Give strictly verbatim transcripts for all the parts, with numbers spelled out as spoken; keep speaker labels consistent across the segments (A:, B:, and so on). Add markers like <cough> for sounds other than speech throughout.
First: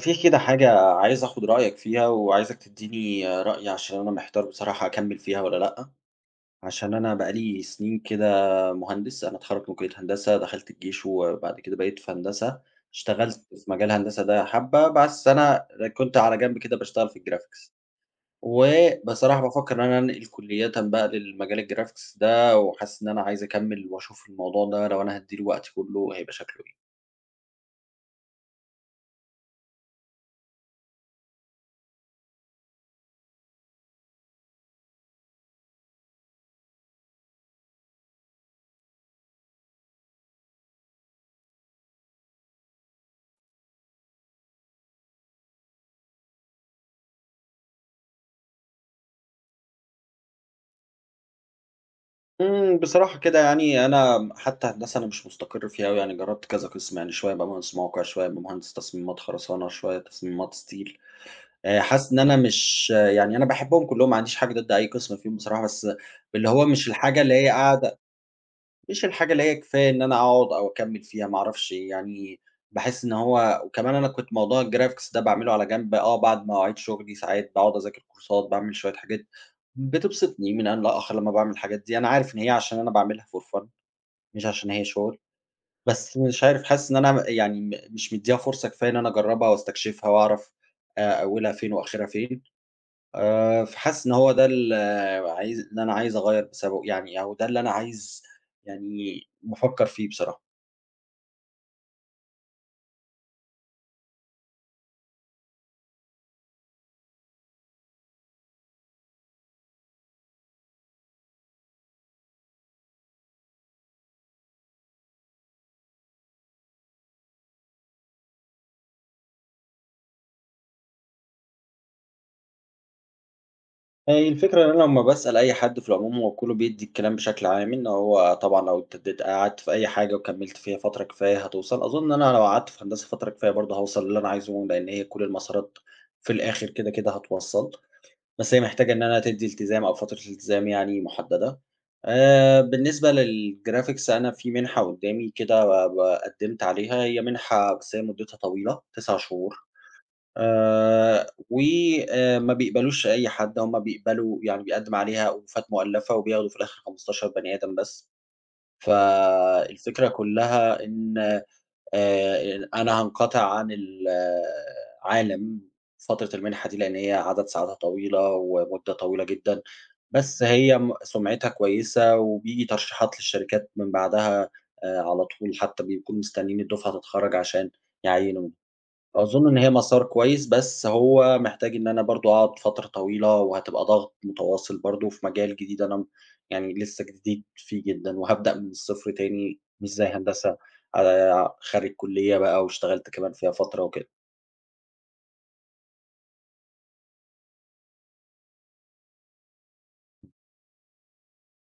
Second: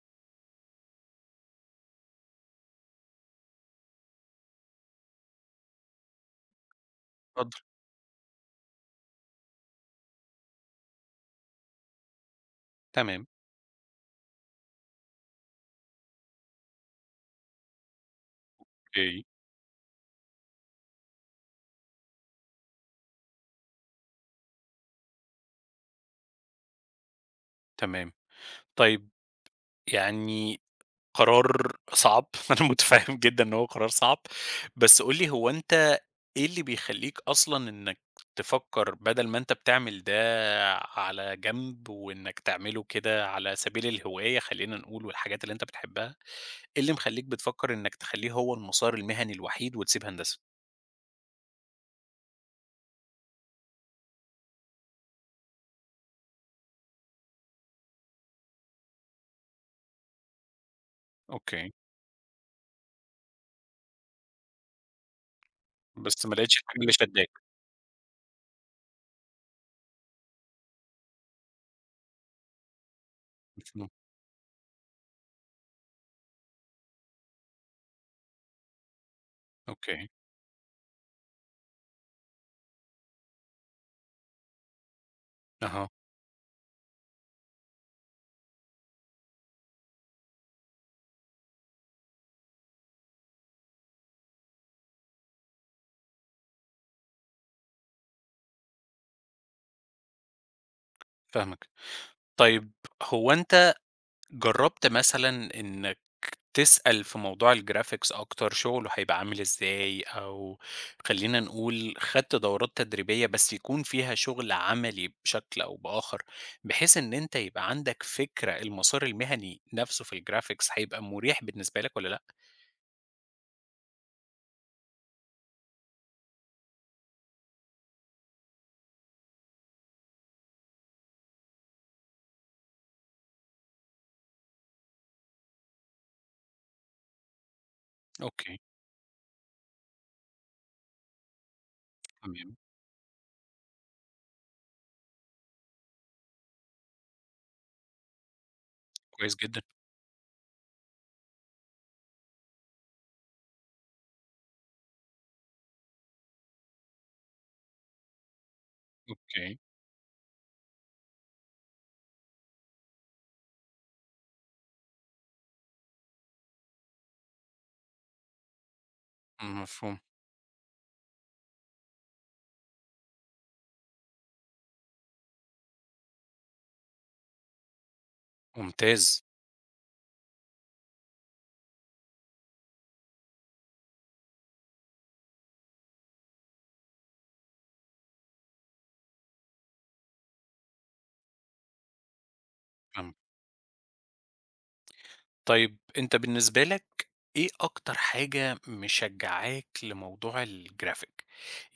A: في كده حاجة عايز آخد رأيك فيها، وعايزك تدّيني رأي عشان أنا محتار بصراحة أكمّل فيها والّا لأ، عشان أنا بقى
B: اتفضل.
A: لي سنين كده مهندس. أنا اتخرّجت من كلية هندسة، دخلت الجيش وبعد كده بقيت في هندسة،
B: تمام،
A: اشتغلت في مجال هندسة ده حبّة، بس أنا كنت على جنب كده باشتغل في الgraphics.
B: أوكي،
A: وبصراحة بافكّر إن أنا أنقل كُلّيةً بقى للمجال الgraphics ده، وحاسس إن أنا عايز أكمّل وأشوف الموضوع ده لو أنا هادّي له وقتي كُلّه هيبقى شكله إيه.
B: تمام. طيب، يعني قرار صعب، <laughs> أنا متفهم جدًا إن هو قرار صعب، بس قُل لي، هو أنت إيه اللي بيخلّيك أصلًا إنك تفكّر بدل ما أنت بتعمل ده على جنب، وإنك تعمله كده على سبيل الهواية، خلّينا نقول، والحاجات اللي أنت بتحبها؟ إيه اللي مخلّيك بتفكّر إنك تخلّيه هو المسار المهني الوحيد وتسيب هندسة؟
A: إمم، بصراحة كده يعني أنا حتى هندسة أنا مش مستقر فيها أوي، يعني جرّبت كذا قسم، يعني شوية أبقى مهندس موقع، شوية أبقى مهندس تصميمات خرسانة، شوية تصميمات ستيل.
B: أوكي،
A: آآ حاسس إن أنا مش، يعني أنا باحبهم كلّهم، ما عنديش حاجة ضد أي قسم فيهم بصراحة، بس
B: بس ما
A: اللي
B: لقيتش
A: هو
B: الحاجة
A: مش
B: اللي
A: الحاجة اللي
B: شدّاك.
A: هي قاعدة، مش الحاجة اللي هي كفاية إن أنا أقعد أو أكمّل فيها ما أعرفش يعني. باحس إن هو
B: <laughs> اهم،
A: وكمان أنا كنت موضوع الgraphics ده باعمله على جنب، آه، بعد مواعيد شغلي ساعات باقعد أذاكر كورسات، باعمل شوية حاجات
B: أوكي،
A: بتبسطني من آن لآخر لمّا باعمل الحاجات دي. أنا عارف إن هي عشان أنا باعملها for fun مش عشان هي شغل،
B: أها،
A: بس مش عارف، حاسس إن أنا م يعني م مش مدّيها فرصة كفاية إن أنا أجرّبها واستكشفها وأعرف آآ أولها فين وآخرها فين. آآ، فحاسس إن هو ده ال آه، عايز اللي أنا عايز أغيّر بسببه يعني، أو ده اللي أنا عايز يعني بافكّر فيه بصراحة.
B: فاهمك. طيب، هو أنت جرّبت مثلًا إنك تسأل في موضوع الgraphics أكتر، شغله هيبقى عامل إزاي؟ أو خلّينا نقول، خدت دورات تدريبية بس يكون فيها شغل عملي بشكل أو بآخر، بحيث إن أنت يبقى عندك فكرة المسار المهني نفسه في الgraphics هيبقى مريح بالنسبة لك والّا لأ؟
A: هي الفكرة إن أنا لمّا باسأل أي حد في العموم هو كلّه بيدّي الكلام بشكل عام، إن هو طبعًا لو اتدّيت قعدت في أي حاجة وكمّلت فيها فترة كفاية هتوصل. أظن إن أنا لو قعدت في هندسة فترة كفاية برضه هاوصل للي أنا عايزه، لإن هي كل المسارات في الآخر كده، كده هتوصّل. بس
B: أوكي،
A: هي محتاجة إن أنا تدّي التزام أو فترة التزام يعني مُحددة.
B: تمام،
A: آآ بالنسبة للgraphics أنا في منحة قُدّامي كده ب ب- قدّمت عليها، هي منحة بس هي مُدّتها طويلة 9
B: كويس
A: شهور،
B: جدًا،
A: آآ و آآ ما بيقبلوش أي حد، هم بيقبلوا يعني بيقدّم عليها ألوفات مؤلّفة وبياخدوا في الآخر خمستاشر بني آدم بني آدم بس.
B: أوكي،
A: فالفكرة كُلّها إن آآ أنا هانقطع عن العالم فترة المنحة دي، لإن هي عدد ساعاتها طويلة ومدة طويلة جدًا.
B: مفهوم،
A: بس هي م سُمعتها كويسة وبييجي ترشيحات للشركات من بعدها آآ على طول، حتى بيكونوا مستنيين الدفعة تتخرّج عشان يعيّنوا.
B: ممتاز.
A: أظن إن هي مسار كويس، بس هو محتاج إن أنا برضه أقعد فترة طويلة، وهتبقى ضغط متواصل برضه في مجال جديد أنا م يعني لسه جديد فيه جدًا، وهابدأ من الصفر تاني مش زي هندسة. آآ، خارج كلية بقى واشتغلت كمان فيها فترة وكده.
B: طيب، أنت بالنسبة لك إيه أكتر حاجة مشجعاك لموضوع الجرافيك؟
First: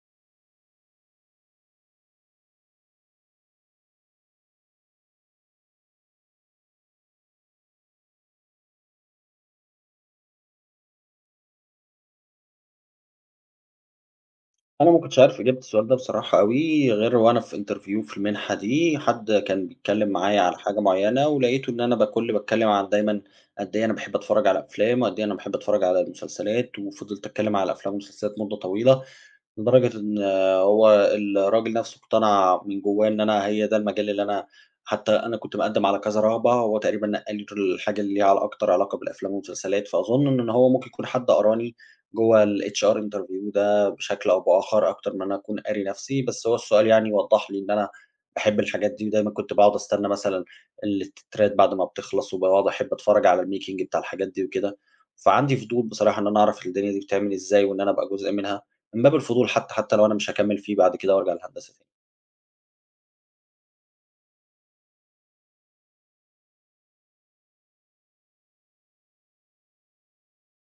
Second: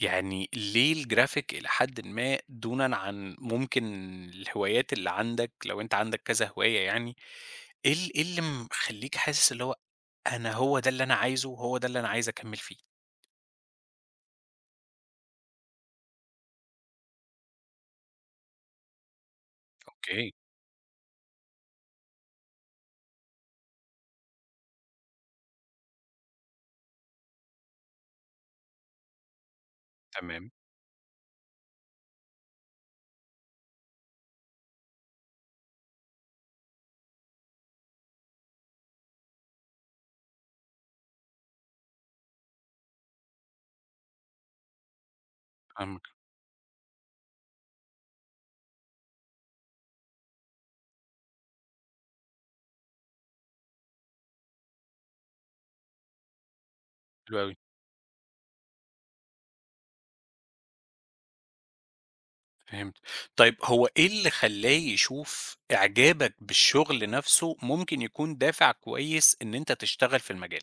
B: يعني ليه الجرافيك إلى حدٍ ما دونًا عن ممكن الهوايات اللي عندك، لو أنت عندك كذا هواية يعني، إيه ال إيه اللي مخلّيك حاسس اللي هو أنا هو ده اللي أنا عايزه وهو ده اللي أنا عايز أكمّل فيه؟
A: أنا ما كنتش عارف إجابة السؤال ده بصراحة أوي، غير وأنا في interview في المنحة دي، حد كان بيتكلم
B: أوكي،
A: معايا على حاجة معينة، ولقيته إن أنا باكل باتكلم عن دايمًا قد إيه أنا باحب أتفرج على أفلام، وقد إيه أنا باحب أتفرج على المسلسلات، وفضلت أتكلم على الأفلام والمسلسلات مدة طويلة. لدرجة إن
B: تمام،
A: هو الراجل نفسه اقتنع من جوّاه إن أنا هي ده المجال اللي أنا، حتى أنا كنت مقدّم على كذا رهبة، هو تقريبًا نقّى لي دول الحاجة اللي ليها عل أكتر علاقة بالأفلام والمسلسلات. فأظن إن هو ممكن يكون حد قراني جوّه الHR interview ده بشكل أو بآخر أكتر ما أنا أكون قاري
B: فاهمك،
A: نفسي، بس هو السؤال يعني وضّح لي إن أنا باحب الحاجات دي، ودايمًا كنت باقعد أستنى مثلًا التترات بعد ما بتخلص، وباقعد أحب أتفرّج على الmaking بتاع الحاجات دي وكده. فعندي فضول بصراحة إن أنا أعرف الدنيا دي بتتعمل
B: حلو أوي،
A: إزاي، وإن أنا أبقى جزء منها. من باب الفضول حتى، حتى لو أنا مش هاكمّل فيه بعد كده وأرجع للهندسة تاني.
B: فهمت. طيب، هو إيه اللي خلّاه يشوف إعجابك بالشغل نفسه ممكن يكون دافع كويس إن أنت تشتغل في المجال؟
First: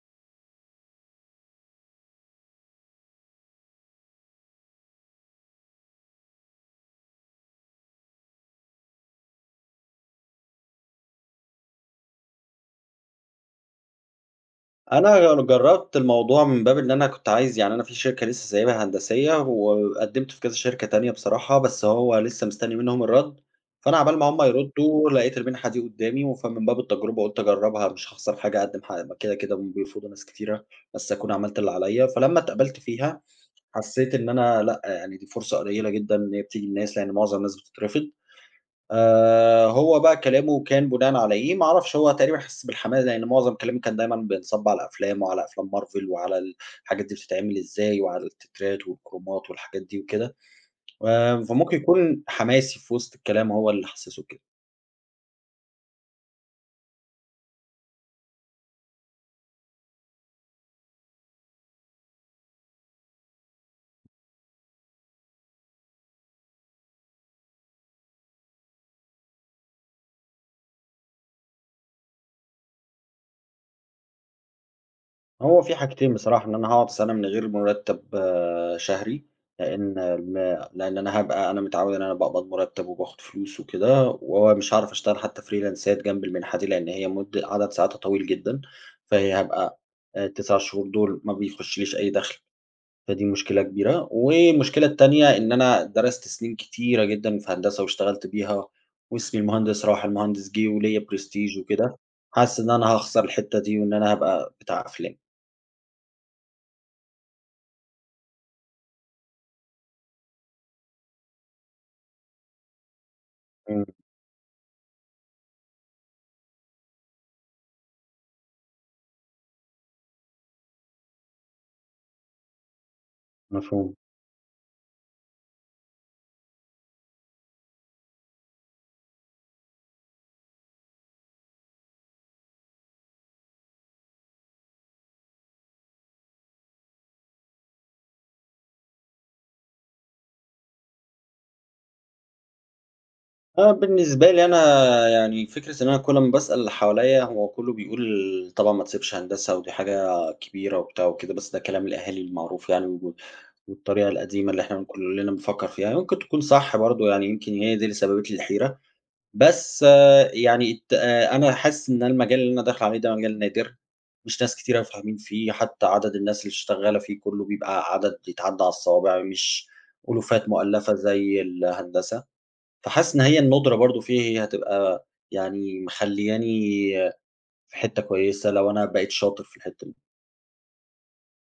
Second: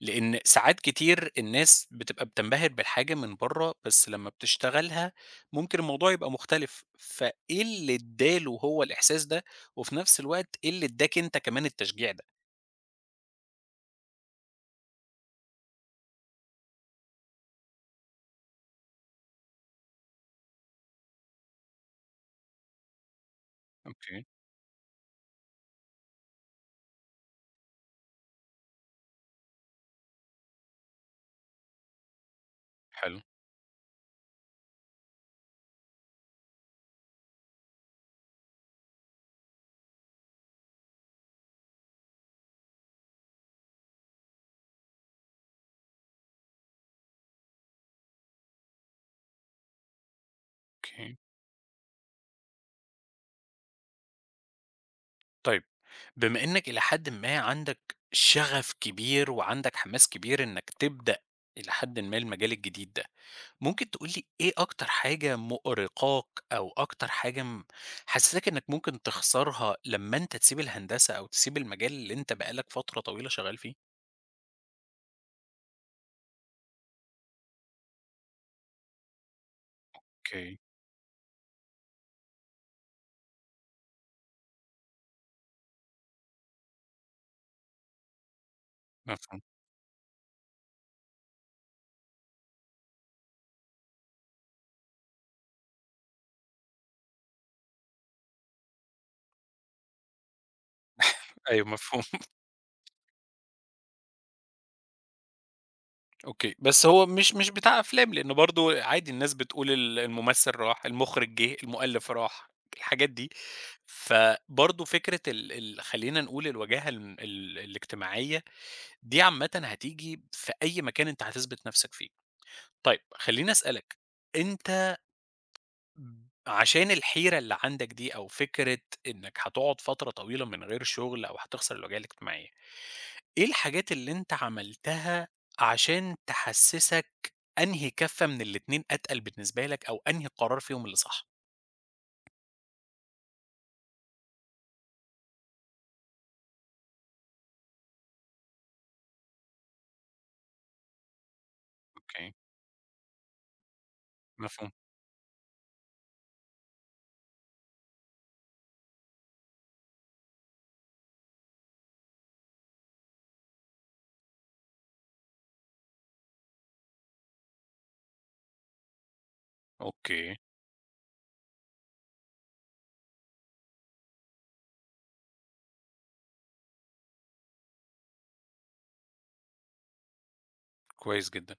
B: لإن ساعات كتير الناس بتبقى بتنبهر بالحاجة من برّه، بس لمّا بتشتغلها ممكن الموضوع يبقى مختلف، فإيه اللي ادّاله هو الإحساس ده، وفي نفس الوقت إيه اللي ادّاك أنت كمان التشجيع ده؟
A: أنا جرّبت الموضوع من باب إن أنا كنت عايز، يعني أنا في شركة لسه سايبها هندسية وقدّمت في كذا شركة تانية بصراحة، بس هو لسه مستني منهم الرَّد. فأنا عقبال
B: أوكي،
A: ما هم يردّوا لقيت المنحة دي قدّامي، و فمن باب التجربة قُلت أجرّبها، مش هاخسر حاجة، أقدّم ح كده، كده هم بيرفضوا ناس كتيرة، بس أكون عملت اللي عليّا. فلمّا اتقبلت
B: حلو،
A: فيها حسّيت إن أنا لأ، يعني دي فرصة قليّلة جدًا إن هي بتيجي للناس، لإن معظم الناس بتترفض. آآ هو بقى كلامه كان بناءً على إيه، ما أعرفش، هو تقريبًا حِس بالحماس، لإن معظم كلامي كان دايمًا بينصب على الأفلام وعلى أفلام Marvel وعلى الحاجات دي بتتعمل إزاي وعلى التترات والكرومات والحاجات دي وكده.
B: أوكي.
A: آآ فممكن يكون حماسي في وسط الكلام هو اللي حسّسه بكده.
B: طيب، بما إنّك إلى حدٍ ما عندك شغف كبير وعندك حماس كبير إنّك تبدأ إلى حدٍ ما المجال الجديد ده، ممكن تقول لي إيه أكتر حاجة مؤرقاك أو أكتر حاجة م حسّساك إنّك ممكن تخسرها لمّا أنت تسيب الهندسة أو تسيب المجال اللي أنت بقى لك فترة طويلة شغّال فيه؟
A: هو في حاجتين بصراحة، إن أنا هاقعد سَنة من غير مرتّب آه، شهري، لإن الم
B: أوكي،
A: لإن أنا هابقى أنا متعوّد إن أنا باقبض مرتّب وباخد فلوس وكده، ومش هاعرف أشتغل حتى فريلانسات جنب المنحة دي، لإن هي مدة عدد ساعاتها طويل جدًا. فهي
B: مفهوم.
A: هابقى آآ التسعة شهور دول ما بيخشّليش أي دخْل، فدي مشكلة كبيرة. والمشكلة التانية إن أنا درست سنين كتيرة جدًا في هندسة واشتغلت بيها، واسمي المهندس راح، المهندس جِه، وليّا prestige
B: أيوه،
A: وكده،
B: مفهوم. <laughs>
A: حاسس إن أنا هاخسر الحتّة دي وإن أنا هابقى بتاع أفلام.
B: أوكي. بس هو مش مش بتاع أفلام، لإنه برضه عادي الناس بتقول ال الممثل راح، المُخرج جِه، المؤلِّف راح، الحاجات دي.
A: إمم.
B: فبرضه فكرة ال ال خلّينا نقول الواجهة ال ال الاجتماعية، دي عامةً هتيجي في أي مكان أنت هتثبت نَفْسك فيه. طيب، خلّيني
A: مفهوم.
B: أسألك، أنت ب عشان الحيرة اللي عندك دي، أو فكرة إنك هتقعد فترة طويلة من غير شغل، أو هتخسر الوجهة الاجتماعية، إيه الحاجات اللي أنت عملتها عشان تحسّسك أنهي كَفّة من الاتنين أتقل بالنسبة لك، أو أنهي قرار فيهم اللي صح؟
A: آه، بالنسبة لي أنا، يعني فكرة إن أنا كل ما باسأل اللي حواليّا هو كله بيقول طبعًا ما تسيبش هندسة ودي حاجة كبيرة وبتاع وكده، بس ده كلام الأهالي
B: أوكي،
A: المعروف يعني و والطريقة القديمة اللي
B: مفهوم.
A: إحنا كلنا بنفكّر فيها، ممكن تكون صح برضه يعني، يمكن هي دي اللي سببت لي الحيرة. بس آه، يعني الت آه، أنا حاسس إن المجال اللي أنا داخل عليه ده مجال نادر، مش ناس كتيرة فاهمين فيه، حتى عدد الناس اللي شغّالة فيه كله بيبقى عدد يتعدّى على الصوابع، مش
B: أوكي،
A: ألوفات مؤلفة زي الهندسة. فحاسس إن هي الندرة برضه فيه هي هتبقى يعني مخلّياني في حتّة كويسة لو أنا بقيت شاطر في الحتّة دي.
B: كويس جدًا.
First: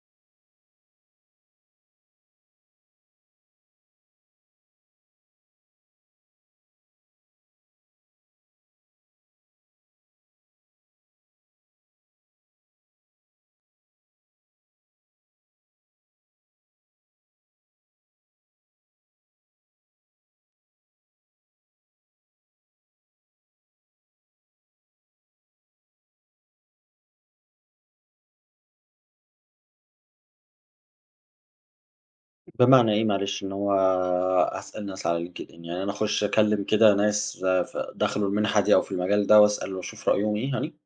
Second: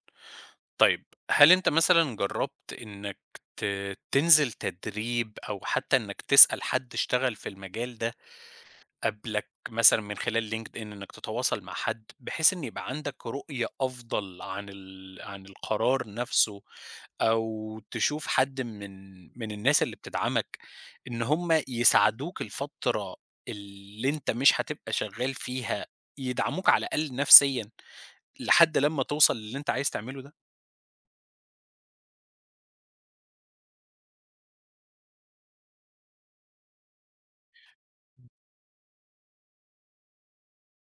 B: طيب، هل أنت مثلًا جرّبت إنك ت تنزل تدريب، أو حتّى إنك تسأل حد اشتغل في المجال ده قبلك، مثلًا من خلال LinkedIn، إنك تتواصل مع حد، بحيث إن يبقى عندك رؤية أفضل عن ال عن القرار نفسه، أو تشوف حد من من الناس اللي بتدعمك، إن هم يساعدوك الفترة اللي أنت مش هتبقى شغال فيها، يدعموك على الأقل نفسيًا، لحد لمّا توصل للي أنت عايز تعمله ده.
A: بمعنى إيه معلش؟ إن هو أسأل ناس على LinkedIn، يعني أنا أخُش أكلّم كده ناس ف دخلوا المنحة دي أو في المجال ده وأسأل وأشوف رأيهم إيه يعني؟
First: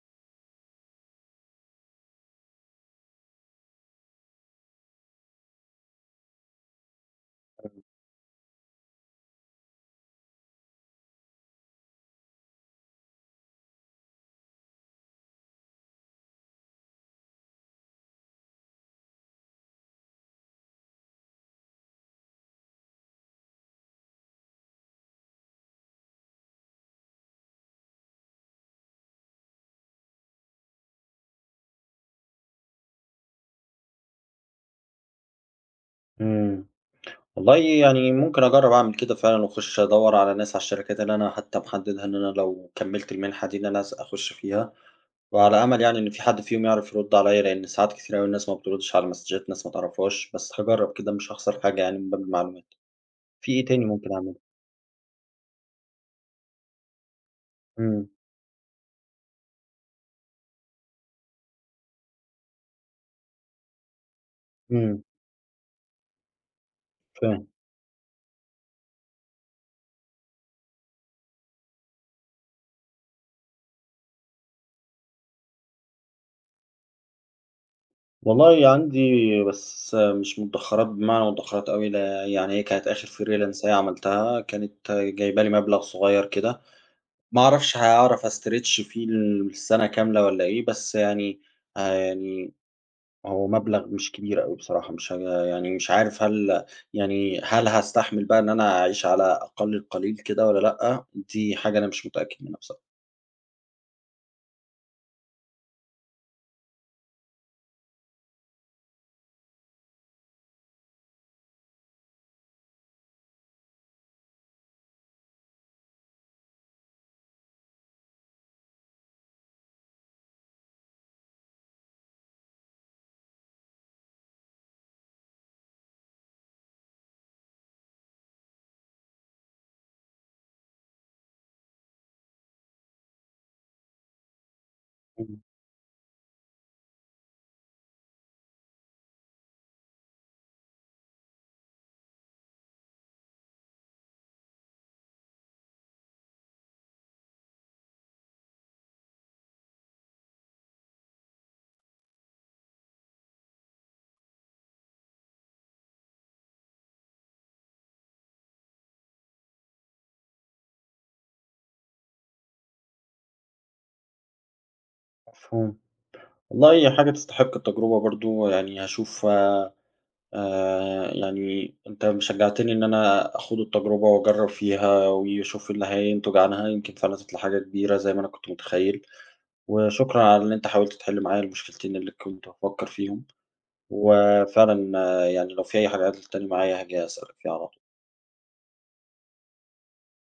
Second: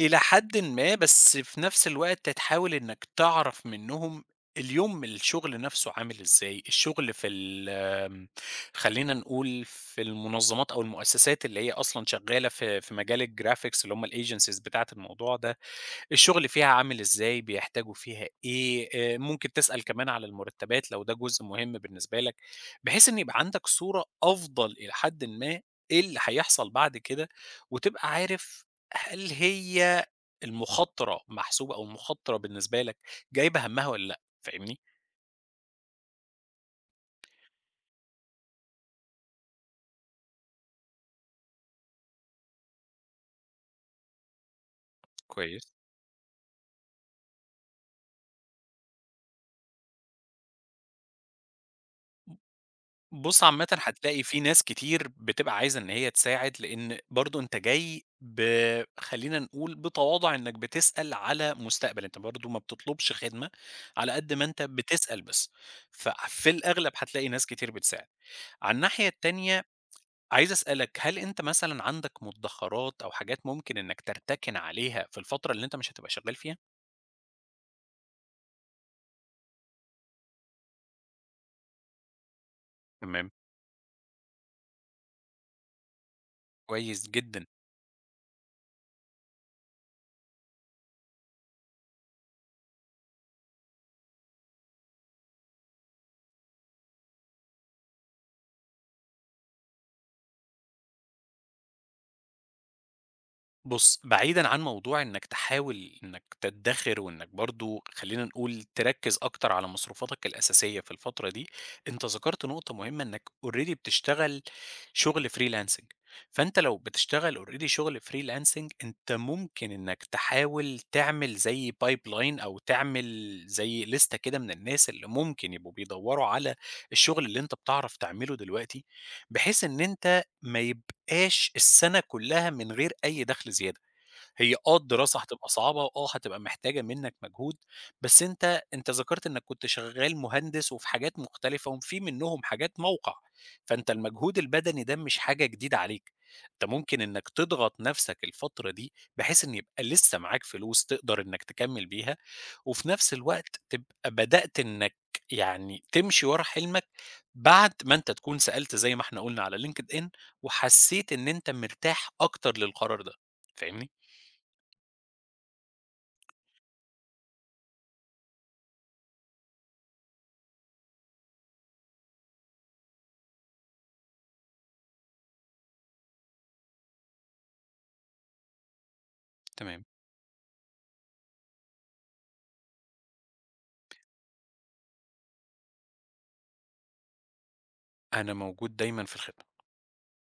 B: إلى حدٍ ما، بس في نفس الوقت هتحاول إنك تعرف منّهم اليوم الشغل نفسه عامل إزاي. الشغل في ال آمم، خلّينا نقول في المنظمات أو المؤسسات اللي هي أصلًا شغّالة في في مجال الgraphics، اللي هم الagencies بتاعة الموضوع ده، الشغل فيها عامل إزاي؟ بيحتاجوا فيها إيه؟ آآ ممكن تسأل كمان على المرتبات لو ده جزء مهم بالنسبة لك، بحيث إن يبقى عندك صورة أفضل إلى حدٍ ما إيه اللي هيحصل بعد كده، وتبقى عارف هل هي المخاطرة محسوبة، أو المخاطرة بالنسبة لك جايبة همّها والّا لأ، فاهمني؟
A: إمم، والله يعني ممكن أجرّب أعمل كده فعلًا وأخُش أدوّر على ناس على الشركات اللي أنا حتّى محددها إن أنا لو كمّلت المنحة دي إن أنا أس أخُش فيها. وعلى
B: كويس.
A: أمل يعني إن في حد فيهم يعرف يرد عليّا، لإن ساعات كتير أوي الناس ما بتردش على مسدجات ناس ما تعرفهاش، بس هاجرّب كده، مش هاخسر حاجة يعني من باب المعلومات.
B: بُص،
A: في إيه
B: عامةً
A: تاني ممكن
B: هتلاقي
A: أعمله؟
B: في ناس كتير بتبقى عايزة إن هي تساعد، لإن برضه أنت جاي
A: إمم.
B: ب خلّينا نقول بتواضع، إنك بتسأل على مستقبل، أنت برضه ما بتطلبش خدمة على قد ما أنت
A: إمم.
B: بتسأل بس، ففي الأغلب هتلاقي ناس
A: فاهم.
B: كتير بتساعد. على الناحية التانية، عايز أسألك، هل أنت مثلًا عندك مدخرات أو حاجات ممكن إنك ترتكن عليها في الفترة اللي أنت مش هتبقى شغال فيها؟
A: والله عندي، بس مش مدخرات بمعنى مدخرات أوي، لا يعني هي كانت آخر
B: تمام،
A: freelance هي عملتها كانت جايبة لي مبلغ صغير كده.
B: كويس
A: ما
B: جدًا.
A: أعرفش هاعرف أstretch فيه السنة كاملة والّا إيه، بس يعني آآ يعني هو مبلغ مش كبير أوي بصراحة، مش ه يعني مش عارف هل يعني هل هاستحمل بقى إن أنا أعيش على أقل القليل كده والّا لأ، دي حاجة أنا مش متأكد منها بصراحة.
B: بُص، بعيدًا عن موضوع إنك تحاول إنك تدّخر، وإنك برضه خلّينا نقول تركّز أكتر على مصروفاتك الأساسية في الفترة دي، أنت ذكرت نقطة مهمة، إنك already بتشتغل شغل freelancing، فأنت لو بتشتغل already شغل freelancing، أنت ممكن إنك تحاول تعمل زي pipeline، أو تعمل زي لِستة كده من الناس اللي ممكن يبقوا بيدوّروا على الشغل اللي أنت بتعرف تعمله دلوقتي، بحيث إن أنت ما يب عاش السنة كلّها من غير أي دخل زيادة. هي آه الدراسة
A: إمم.
B: هتبقى صعبة، وآه هتبقى محتاجة منّك مجهود، بس أنت أنت ذكرت إنّك كنت شغّال مهندس وفي حاجات مختلفة وفي منّهم حاجات موقع، فأنت المجهود البدني ده مش حاجة جديدة عليك، أنت ممكن إنّك تضغط نَفْسك الفترة دي، بحيث إن يبقى لسّه معاك فلوس تقدر إنّك تكمّل بيها، وفي نَفْس الوقت تبقى بدأت إنّك يعني تمشي ورا حلمك، بعد ما أنت تكون سألت زي ما إحنا قُلنا على LinkedIn، وحسّيت إن أنت مرتاح أكتر للقرار ده، فاهمني؟
A: مفهوم. والله هي حاجة تستحق التجربة برضه، يعني هاشوف. آآ يعني أنت شجّعتني إن أنا آخُد التجربة وأجرّب فيها وأشوف إيه اللي هينتج عنها، يمكن فعلًا تطلع حاجة كبيرة زي ما أنا كنت متخيّل،
B: تمام.
A: وشكرًا على إن أنت حاولت تحِل معايا المشكلتين اللي كنت بافكّر فيهم. وفعلًا آه، يعني لو في أي حاجات تاني معايا هاجي أسألك فيها على طول.
B: أنا موجود دايمًا في الخدمة.